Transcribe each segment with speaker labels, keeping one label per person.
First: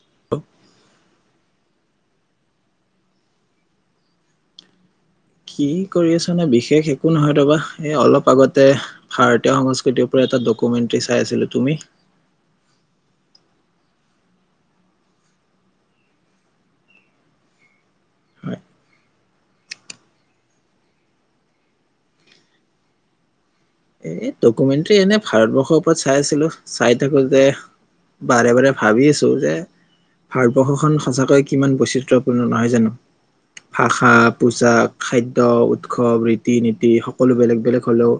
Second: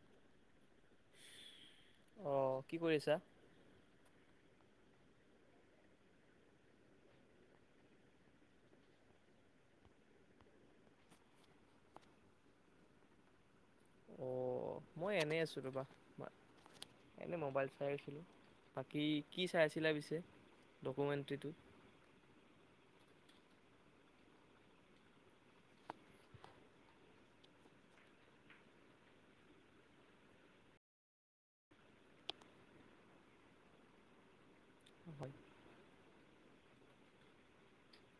Speaker 1: [unintelligible]
Speaker 2: অহ, কি কৰি আছা?
Speaker 1: কি কৰি আছানে বিশেষ একো নহয় ৰ'বা, এই অলপ আগতে ভাৰতীয় সংস্কৃতিৰ ওপৰ এটা ডকুমেণ্টী চাই আছিলোঁ। তুমি?
Speaker 2: অহ, মই এনেই আছোঁ ৰ'বা অকমান। এনেই মোবাইল চাই আছিলোঁ।
Speaker 1: হয়
Speaker 2: বাকী কি চাই আছিলা পিছে ডকুমেণ্টৰীটো?
Speaker 1: এই ডকুমেণ্টী এনেই ভাৰতবৰ্ষৰ ওপৰত চাই আছিলোঁ, চাই থাকোঁতে বাৰে বাৰে ভাবি আছোঁ যে হয় পশুষণ সঁচাকৈ কিমান বৈচিত্ৰ্যপূৰ্ণ নহয় জানো? ভাষা, পোচাক,
Speaker 2: হয়,
Speaker 1: খাদ্য, উৎসৱ, ৰীতি-নীতি সকলো বেলেগ বেলেগ হ'লেও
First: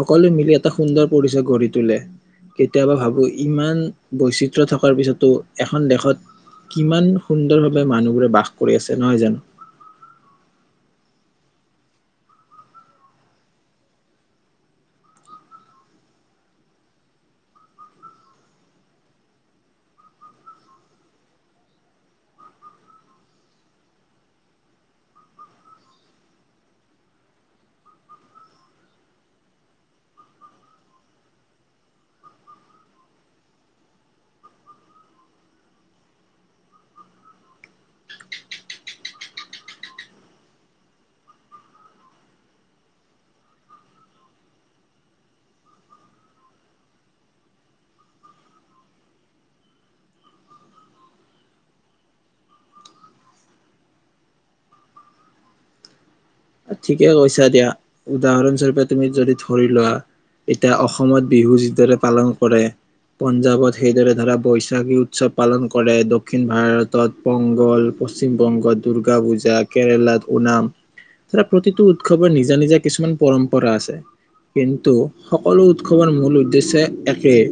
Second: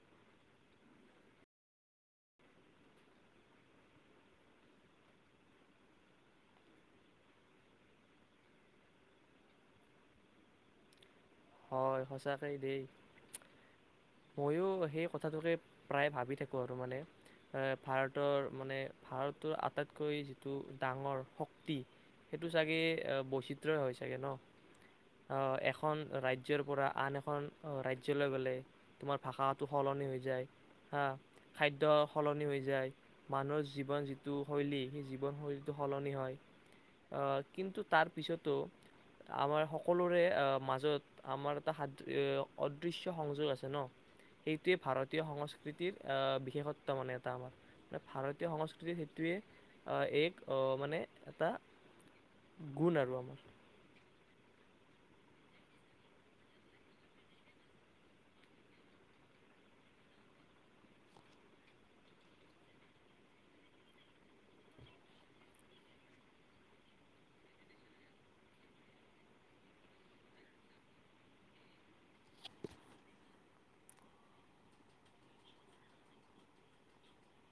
Speaker 1: সকলোৱে মিলি এটা সুন্দৰ পৰিচয় গঢ়ি তোলে। কেতিয়াবা ভাবোঁ ইমান বৈচিত্ৰ থকাৰ পিছতো এখন দেশত কিমান সুন্দৰ ভাৱে মানুহবোৰে বাস কৰি আছে, নহয় জানো?
Speaker 2: হয়, সঁচাকেই দেই। মইয়ো সেই কথাটোকে প্ৰায়ে ভাবি থাকোঁ আৰু মানে। এ, ভাৰতৰ মানে ভাৰতৰ আটাইতকৈ যিটো ডাঙৰ শক্তি সেইটো চাগে বৈচিত্ৰই হয় চাগে ন'। অহ, এখন ৰাজ্যৰ পৰা আন এখন ৰাজ্যলৈ গ'লে তোমাৰ ভাষাটো সলনি হৈ যায় হা, খাদ্য সলনি হৈ যায়। মানুহৰ জীৱন যিটো শৈলী, সেই জীৱনশৈলীটো সলনি হয়। অহ, কিন্তু তাৰপিছতো আমাৰ সকলোৰে মাজত আহ, আমাৰ এটা সাদৃ-অদৃশ্য সংযোগ আছে ন'। সেইটোৱে ভাৰতীয় সংস্কৃতিৰ আহ, বিশেষত্ব মানে এটা আমাৰ। ভাৰতীয় সংস্কৃতিত সেইটোৱে আহ, এক অ' মানে এটা গুণ আৰু আমাৰ।
Speaker 1: ঠিকেই কৈছা দিয়া, উদাহৰণস্বৰূপে তুমি যদি ধৰি লোৱা এতিয়া অসমত বিহু যিদৰে পালন কৰে। পঞ্জাৱত সেইদৰে ধৰা বৈশাগী উৎসৱ পালন কৰে, দক্ষিণ ভাৰতত বংগল, পশ্চিম বংগত দুৰ্গা পূজা, কেৰেলাত ওনাম। ধৰা প্ৰতিটো উৎসৱৰ নিজা নিজা কিছুমান পৰম্পৰা আছে। কিন্তু সকলো উৎসৱৰ মূল উদ্দেশ্যে একেই।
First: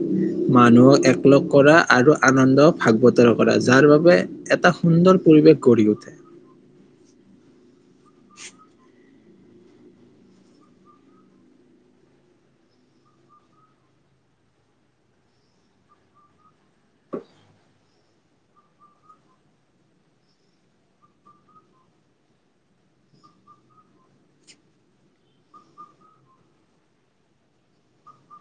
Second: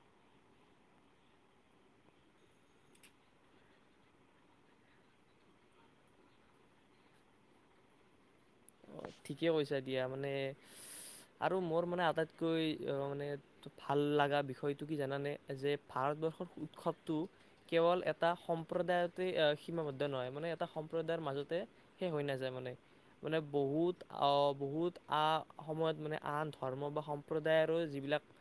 Speaker 1: মানুহক একলগ কৰা আৰু আনন্দক ভাগ বতৰা কৰা, যাৰ বাবে এটা সুন্দৰ পৰিৱেশ গঢ়ি উঠে। থ্ৰথ
Speaker 2: অ' ঠিকে কৈছা দিয়া, মানে আৰু মোৰ মানে আটাইতকৈ মানে- ' ভাল লাগা বিষয়টো কি জানানে যে ভাৰতবৰ্ষৰ উৎসৱটো- কেৱল এটা সম্প্ৰদায়তেই সীমাবদ্ধ নহয়, মানে এটা সম্প্ৰদায়ৰ মাজতে- শেষ হৈ নাযায় মানে। মানে বহুত অ' বহুত আ, সময়ত মানে আন ধৰ্ম বা সম্প্ৰদায়ৰো যিবিলাক-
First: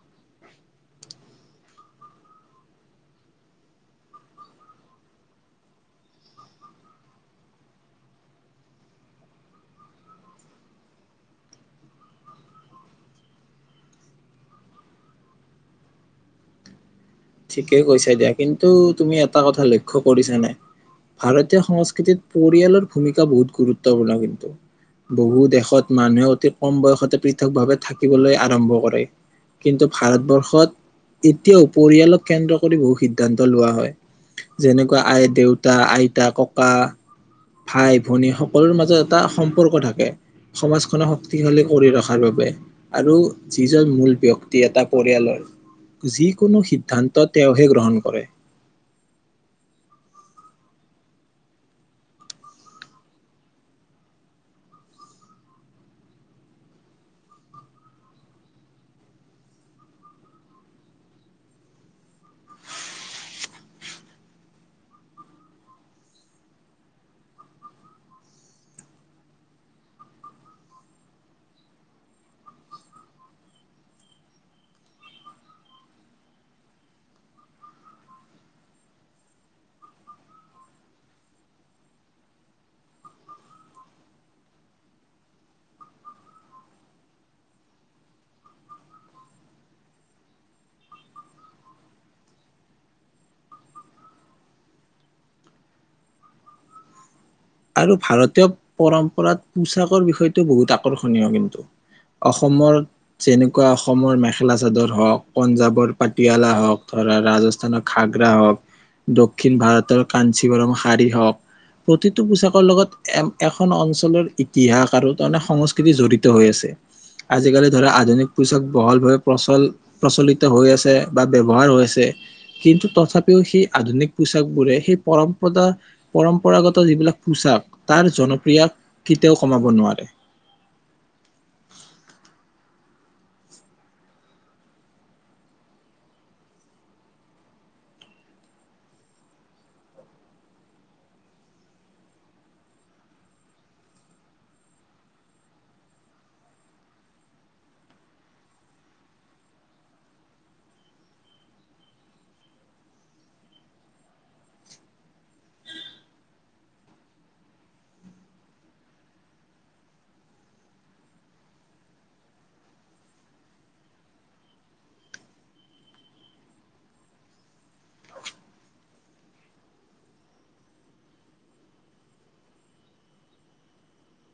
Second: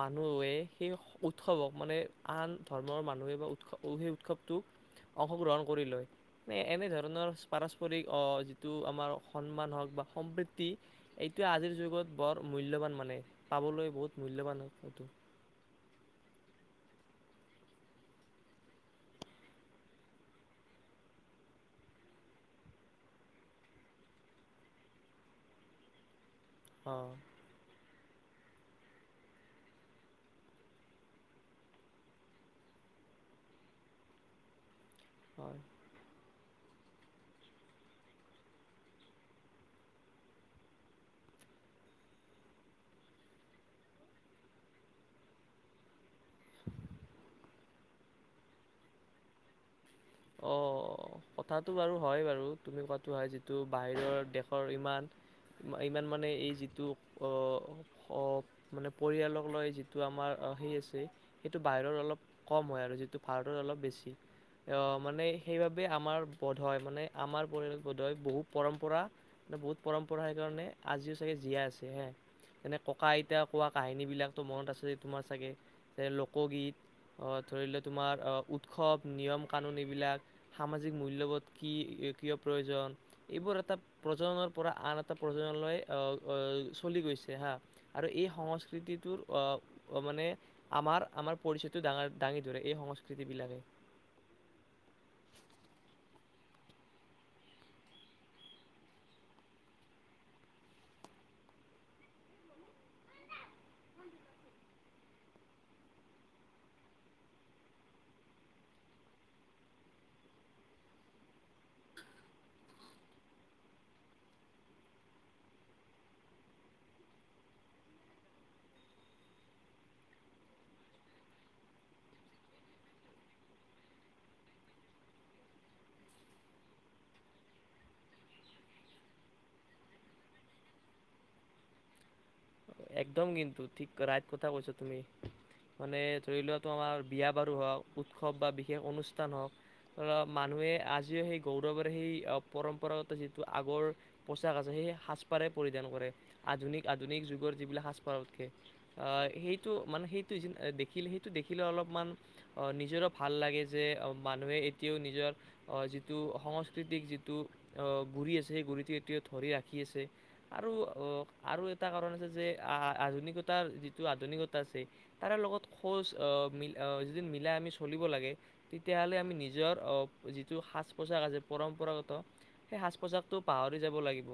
Speaker 2: মানুহ ওয়ে সেই- উৎসৱক মানে আন ধৰ্মৰ মানুহে বা উৎস সেই উৎসৱটো- অংশগ্ৰহণ কৰি লয়, নে এনেধৰণৰ পাৰস্পৰিক অ' যিটো আমাৰ- সন্মান হওঁক বা সম্প্ৰীতি- এইটোৱে আজিৰ যুগত বৰ মূল্যৱান মানে, পাবলৈ বহুত মূল্যৱান হয় এইটো।
Speaker 1: ঠিকেই কৈছা দিয়া, কিন্তু তুমি এটা কথা লক্ষ্য কৰিছানে? ভাৰতীয় সংস্কৃতিত পৰিয়ালৰ ভূমিকা বহুত গুৰুত্বপূৰ্ণ কিন্তু। বহু দেশত মানুহে অতি কম
Speaker 2: অ
Speaker 1: বয়সতে পিত- ভাৱে থাকিবলৈ আৰম্ভ কৰে কিন্তু ভাৰতবৰ্ষত এতিয়াওঁ পৰিয়ালত- কেন্দ্ৰ কৰি বহু সিদ্ধান্ত লোৱা হয় যেনেকুৱা আই
Speaker 2: হয়।
Speaker 1: দেউতা, আইতা, ককা। ভাই, ভনী সকলোৰ মাজত এটা সম্পৰ্ক থাকে। সমাজখনে শক্তিশালী কৰি ৰখাৰ বাবে- আৰু যি জন মূল ব্যক্তি এটা পৰিয়ালৰ- যিকোনো সিদ্ধান্ত তেওঁহে গ্ৰহণ কৰে।
Speaker 2: অঁ কথাটো বাৰু হয় বাৰু তুমি কোৱাটো হয় যিটো বাহিৰৰ দেশৰ ইমান- ইমান মানে এই যিটো ক- অঁ মানে পৰিয়ালক লৈ যিটো আমাৰ সেই আছে। সেইটো বাহিৰত অলপ কম হঁয় আৰু যিটো ভাৰতত অলপ বেছি। আহ মানে সেইবাবে আমাৰ বোধয় মানে আমাৰ পৰিয়াল বোধই বহু পৰম্পৰা- এ বহুত পৰম্পৰা সেইকাৰণে আজিও চাগে জীয়াই আছে হে। যেনে ককা আইতা কোৱা কাহিনীবিলাকতো মনত আছে তোমাৰ চাগে যে লোকগীত। অঁ ধৰি লৈ তোমাৰ আহ উৎসৱ নিয়ম কানুন এইবিলাক- সামাজিক মূল্যবোধ কি কিয় প্ৰয়োজন? এইবোৰ এটা প্ৰজনৰ পৰা আন এটা প্ৰজনলৈ আ আহ চলি গৈছে হা। আৰু এই সংস্কৃতিটোৰ অ মানে। আমাৰ আমাৰ পৰিচয়টো ডাঙ দাঙি ধৰে এই সংস্কৃতি বিলাকে। [unintelligible]
Speaker 1: আৰু ভাৰতীয় পৰম্পৰাত পোচাকৰ বিষয়টো বহুত আকৰ্ষণীয় কিন্তু। অসমৰ- যেনেকুৱা অসমৰ মেখেলা চাদৰ হওঁক পঞ্জাৱৰ পাটিয়ালা হওঁক ধৰা ৰাজ- ঘাগ্ৰা হওঁক দক্ষিণ ভাৰতৰ কাঞ্চী গৰম শাৰি হওঁক প্ৰতি- এই পোছাকৰ লগত এ এখন অঞ্চলৰ ইতিহাস আৰু তাৰমানে সংস্কৃতি জড়িত হৈ আছে। আজিকালি ধৰা আধুনিক পুচাক বহলভাৱে প্ৰচল- প্ৰচলিত হৈ আছে বা ব্যৱহাৰ হৈ আছে। কিন্তু তথাপিও সেই আধুনিক পোচাক বোৰে সেই পৰম্পদা পৰম্পৰাগত যিবিলাক- পোচাক তাৰ জনপ্ৰিয়া কেতিয়াওঁ কমাব নোৱাৰে।
Speaker 2: একদম কিন্তু ঠিক ৰাইত কথা কৈছা তুমি। মানে ধৰি লোৱাটো তোমাৰ বিয়া বাৰু হওঁক উৎসৱ বা বিশেষ অনুষ্ঠান হওঁক। ধৰ মানুহে আজিও সেই গৌৰৱৰে সেই পৰম্পৰাগত যিটো আগৰ- পুচাক আছে সেই সাজপাৰেই পৰিধান কৰে, আধুনিক আধুনিক যুগৰ যিবিলাক সাজপাৰতকে। আহ, সেইটো মানে সেইটো দেখিলে সেইটো দেখিলে অলপমান আহ, নিজৰো ভাল লাগে যে মানুহে এতিয়াও নিজৰ আহ, যিটো সংস্কৃতিক যিটো আহ, গুৰি আছে সেই গুৰিটো এতিয়াও ধৰি ৰাখি আছে। আৰু আৰু এটা কাৰণ আছে যে আধুনিকতাৰ যিটো আধুনিকতা আছে তাৰে লগত খোজ অ' যদি অ' মিলাই আমি চলিব লাগে তেতিয়াহ'লে আমি নিজৰ যিটো অ' সাজপোছাক আছে পৰম্পৰাগত সেই সাজপোছাকটো পাহৰি যাব লাগিব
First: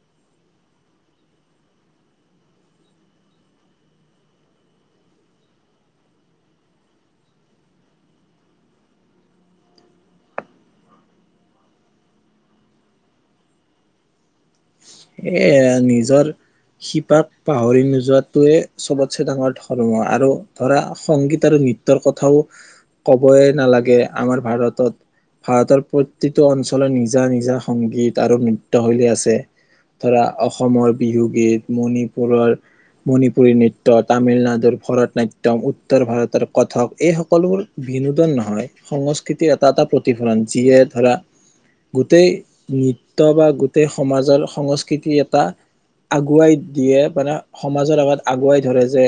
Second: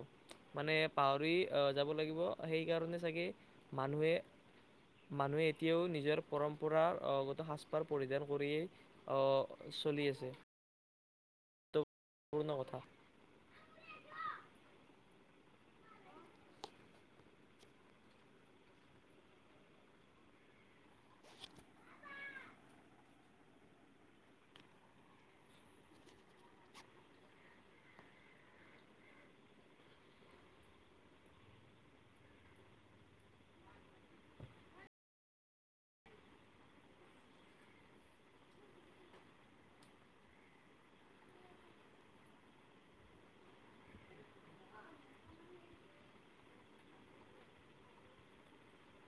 Speaker 2: মানে পাহৰি আহ, যাব লাগিব সেইকাৰণে চাগে মানুহে মানুহে এতিয়াও নিজৰ পৰম্পৰাগত সাজপাৰ পৰিধান কৰিয়ে অ' চলি আছে। পূৰ্ণ কথা।
Speaker 1: এ, নিজৰ শিপাক পাহৰি নোযোৱাটোৱে চবতছে ডাঙৰ ধৰ্ম আৰু ধৰা সংগীত আৰু নৃত্যৰ কথাও কবয়ে নালাগে আমাৰ ভাৰতত। ভাৰতৰ প্ৰতিটো অঞ্চলত নিজা নিজা সংগীত আৰু নৃত্য শৈলী আছে। ধৰা অসমৰ বিহুগীত, মণিপুৰৰ মণিপুৰী নৃত্য, তামিলনাডুৰ ভৰতনাট্যম, উত্তৰ ভাৰতৰ কথক এই সকলোবোৰ বিনোদন নহয় সংস্কৃতিৰ এটা এটা প্ৰতিফলন যিয়ে ধৰা গোটেই নৃত্য বা গোটেই সমাজৰ সংস্কৃতিৰ এটা আগুৱাই দিয়ে মানে সমাজৰ আগত আগুৱাই ধৰে যে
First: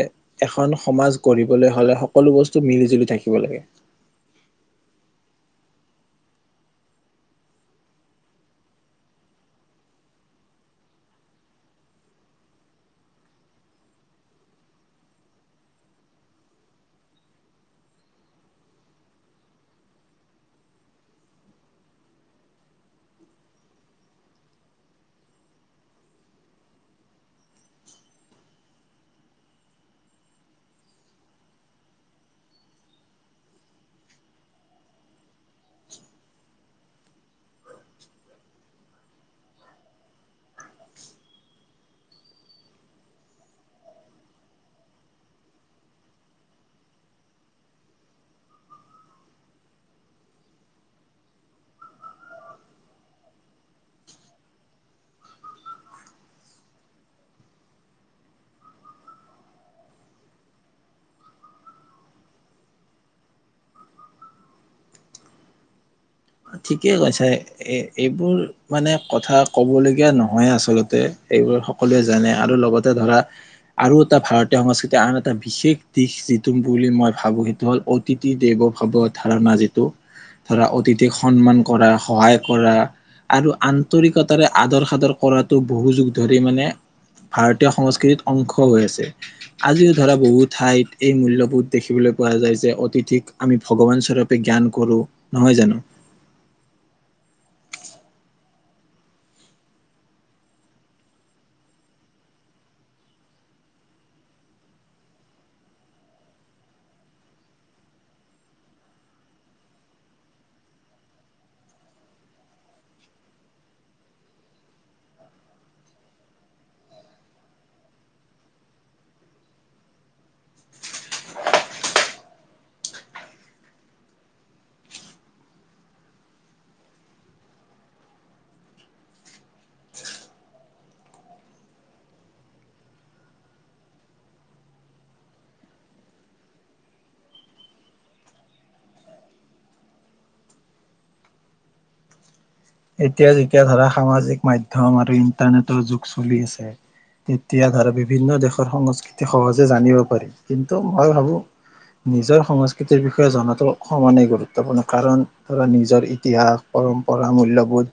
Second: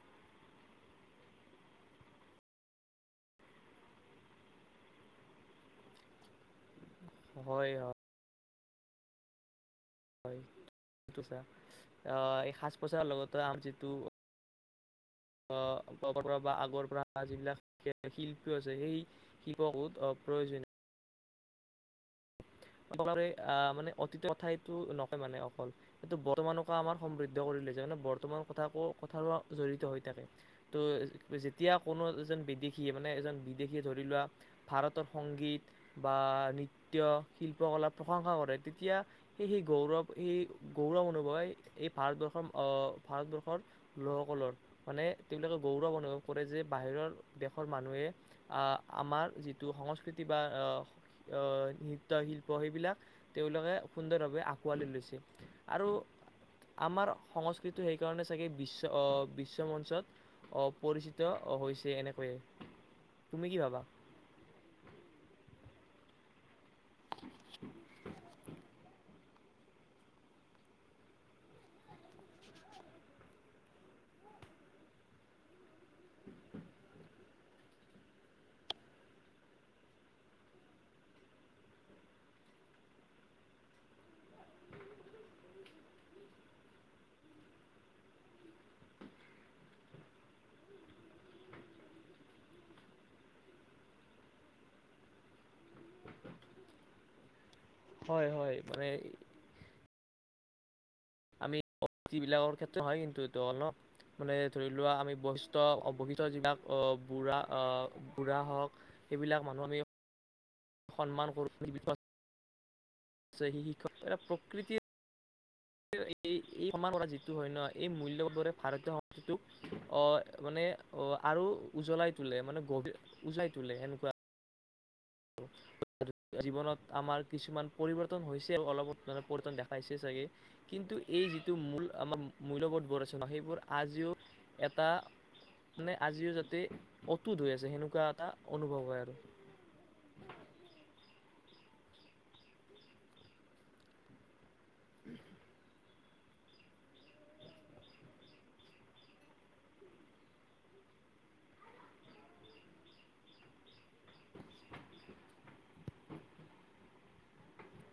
Speaker 1: এখন সমাজ গঢ়িবলৈ হ'লে সকলো বস্তু মিলি জুলি থাকিব লাগে।
Speaker 2: হয় হ হয়, এই সাজ পোছাকৰৰ লগতে আম যিটো অ' বৰ পৰা বা আগৰ পৰা যিবিলাক শিল্পী আছে সেই শিককোত প্ৰয়োজনীয়। [unintelligible] আহ, মানে অতীতৰ কথাইতো নকয় মানে অকল। সেইটো বৰ্তমানকে আমাৰ সমৃদ্ধ কৰি লৈছে মানে বৰ্তমান কথাকো কথাৰ জড়িত হৈ থাকে। ত' যেতিয়া কোনো এজন বিদেশী মানে এজন বিদেশীয়ে ধৰি লোৱা ভাৰতৰ সংগীত বা নৃত্য, শিল্পকলা প্ৰশংসা কৰে তেতিয়া সেই সেই গৌৰৱ, সেই গৌৰৱ অনুভৱে এই ভাৰতবৰ্ষৰ অ' ভাৰতবৰ্ষৰ লোকসকলৰ, মানে তেওঁলোকে গৌৰৱ অনুভৱ কৰে যে বাহিৰৰ দেশৰ মানুহে আ, আমাৰ যিটো সংস্কৃতি বা অ', অ' নৃত্য, শিল্প সেইবিলাক তেওঁলোকে সুন্দৰভাৱে আকোৱালি লৈছে আৰু আমাৰ সংস্কৃতিটো সেইকাৰণে চাগে বিশ্ব অ' বিশ্ব মঞ্চত অ' পৰিচিত হৈছে এনেকৈয়ে। তুমি কি ভাবা?
Speaker 1: ঠিকেই কৈছা, এ-এইবোৰ মানে কথা ক'বলগীয়া নহয় আচলতে, এইবোৰ সকলোৱে জানে আৰু লগতে ধৰা আৰু এটা ভাৰতীয় সংস্কৃতিৰ আন এটা বিশেষ দিশ যিটো বুলি মই ভাবোঁ সেইটো হ'ল অত তিথি দেৱ ভাৱ ধাৰণা যিটো ধৰা অতিথ থি সন্মান কৰা, সহায় কৰা আৰু আন্তৰিকতাৰে আদৰ সাদৰ কৰাটো বহু যুগ ধৰি মানে ভাৰতীয় সংস্কৃতিত অংশ হৈ আছে। আজিও ধৰা বহু ঠাইত এই মূল্যবোধ দেখিবলৈ পোৱা যায় যে অতিথিক আমি ভগৱান স্বৰূপে জ্ঞান কৰোঁ, নহয় জানো?
Speaker 2: হয় হয়, মানে আমি [unintelligible] বিলাকৰ ক্ষেত্ৰত হয় কিন্তু এইটো অলপ। মানে ধৰি লোৱা আমি বয়স্ত অবিহিত যিবিলাক বুঢ়া, আ, বুঢ়া হওঁক সেইবিলাক মানুহ আমি সন্মান কৰোঁ [unintelligible] [unintelligible] প্ৰকৃতি এই এই সমান কৰা যিটো হয় ন' এই মূল্যবোৰে ভাৰতীয় সিটোক অ' মানে অ' আৰু উজ্বলাই তোলে মানে গভীৰ উজ্বাই তোলে এনেকুৱা। [inaudible] আৰু জীৱনত আমাৰ কিছুমান পৰিৱৰ্তন হৈছে, অলপ মে পৰিৱৰ্তন দেখাইছে চাগে। কিন্তু এই যিটো মূল [unintelligible] মূল্যবোধবোৰ আছেনা সেইবোৰ আজিও এটা মানে আজিও যাতে অটুট হৈ আছে সেনেকুৱা এটা অনুভৱ হয় আৰু।
Speaker 1: এতিয়া যেতিয়া ধৰা সামাজিক মাধ্যম আৰু ইন্টাৰনেটৰ যুগ চলি আছে তেতিয়া ধৰা বিভিন্ন দেশৰ সংস্কৃতি সহজে জানিব পাৰি কিন্তু মই ভাবোঁ নিজৰ সংস্কৃতিৰ বিষয়ে জনাতো সমানে গুৰুত্বপূৰ্ণ কাৰণ ধৰা নিজৰ ইতিহাস, পৰম্পৰা, মূল্য বোধ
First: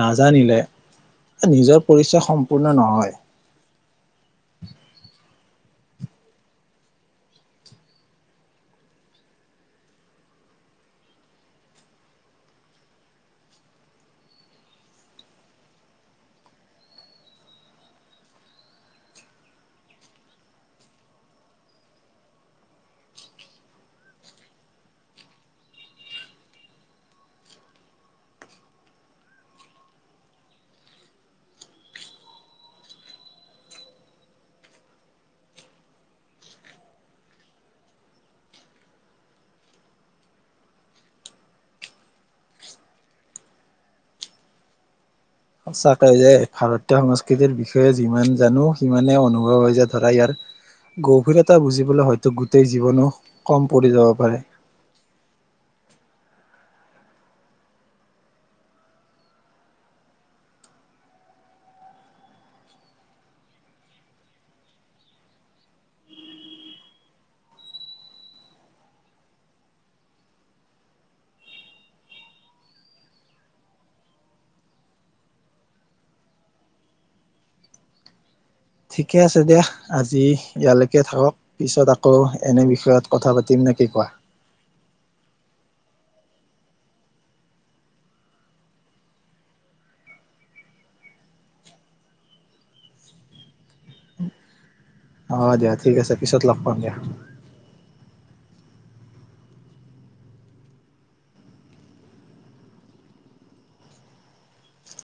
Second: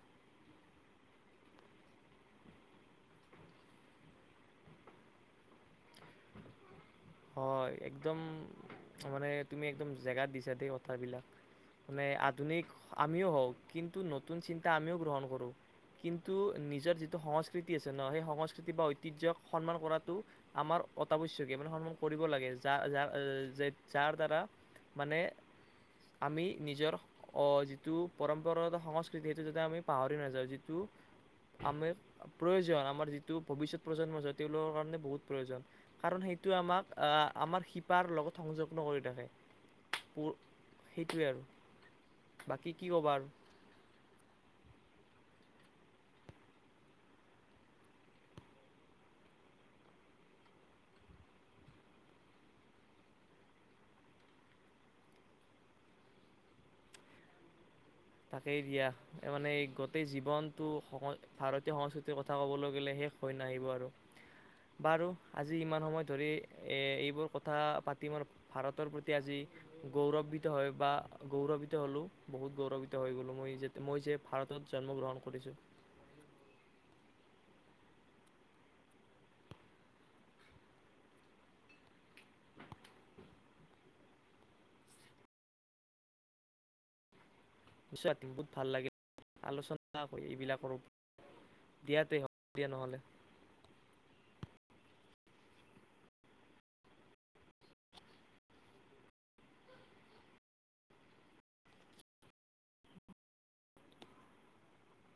Speaker 1: নাজানিলে এ, নিজৰ পৰিচয় সম্পূৰ্ণ নহয়।
Speaker 2: হয়, একদম মানে তুমি একদম জেগাত দিছা দেই কথাবিলাক। মানে আধুনিক আমিও হওঁ কিন্তু নতুন চিন্তা আমিও গ্ৰহণ কৰোঁ। কিন্তু নিজৰ যিটো সংস্কৃতি আছে ন' সেই সংস্কৃতি বা ঐতিহ্যক সন্মান কৰাটো আমাৰ অতাৱশ্যকীয় মানে [unintelligible] কৰিব লাগে যা-যা-যেত-যাৰ দ্বাৰা মানে আমি নিজৰ অ' যিটো পৰম্পৰাগত সংস্কৃতি সেইটো যাতে আমি পাহৰি নাযাওঁ, যিটো আমিৰ প্ৰয়োজন আমাৰ যিটো ভৱিষ্যত প্ৰজন্মৰ তেওঁলোকৰ কাৰণে বহুত প্ৰয়োজন, কাৰণ সেইটো আমাক আ, আমাৰ শিপাৰ লগত সংযগ্ন কৰি থাকে, পো, সেইটোৱে আৰু। বাকী কি ক'বা আৰু?
Speaker 1: সঁচাকৈ যে ভাৰতীয় সংস্কৃতিৰ বিষয়ে যিমান জানো, সিমানে অনুভৱ হয় যে ধৰা ইয়াৰ গভীৰতা বুজিবলৈ হয়তো গোটেই জীৱনো কম পৰি যাব পাৰে।
Speaker 2: তাকেই দিয়া, মানে গোটেই জীৱনটো ভাৰতীয় সংস্কৃতিৰ কথা ক'বলৈ গ'লে শেষ হৈ নাহিব আৰু। বাৰু আজি ইমান সময় ধৰি এ, এইবোৰ কথা পাতি মই ভাৰতৰ প্ৰতি আজি গৌৰবিত্ত হয় বা গৌৰবিত্ত হ'লেও বহুত গৌৰব ত' হৈ গ'লো মই যে মই যে ভাৰতত জন্মগ্ৰহণ কৰিছোঁ।
Speaker 1: ঠিকে আছে দিয়া, আজি ইয়ালৈকে থাকক। পিছত আকৌ এনে বিষয়ত কথা পাতিম নে কি কোৱা।
Speaker 2: নিশ্চয় বহুত ভাল লাগে, আলোচনা কৰি এইবিলাকৰ উপ দিয়া তে, হ'ব দিয়া নহ'লে।
Speaker 1: অ দিয়া ঠিক আছে পিছত লগ পাম দিয়া।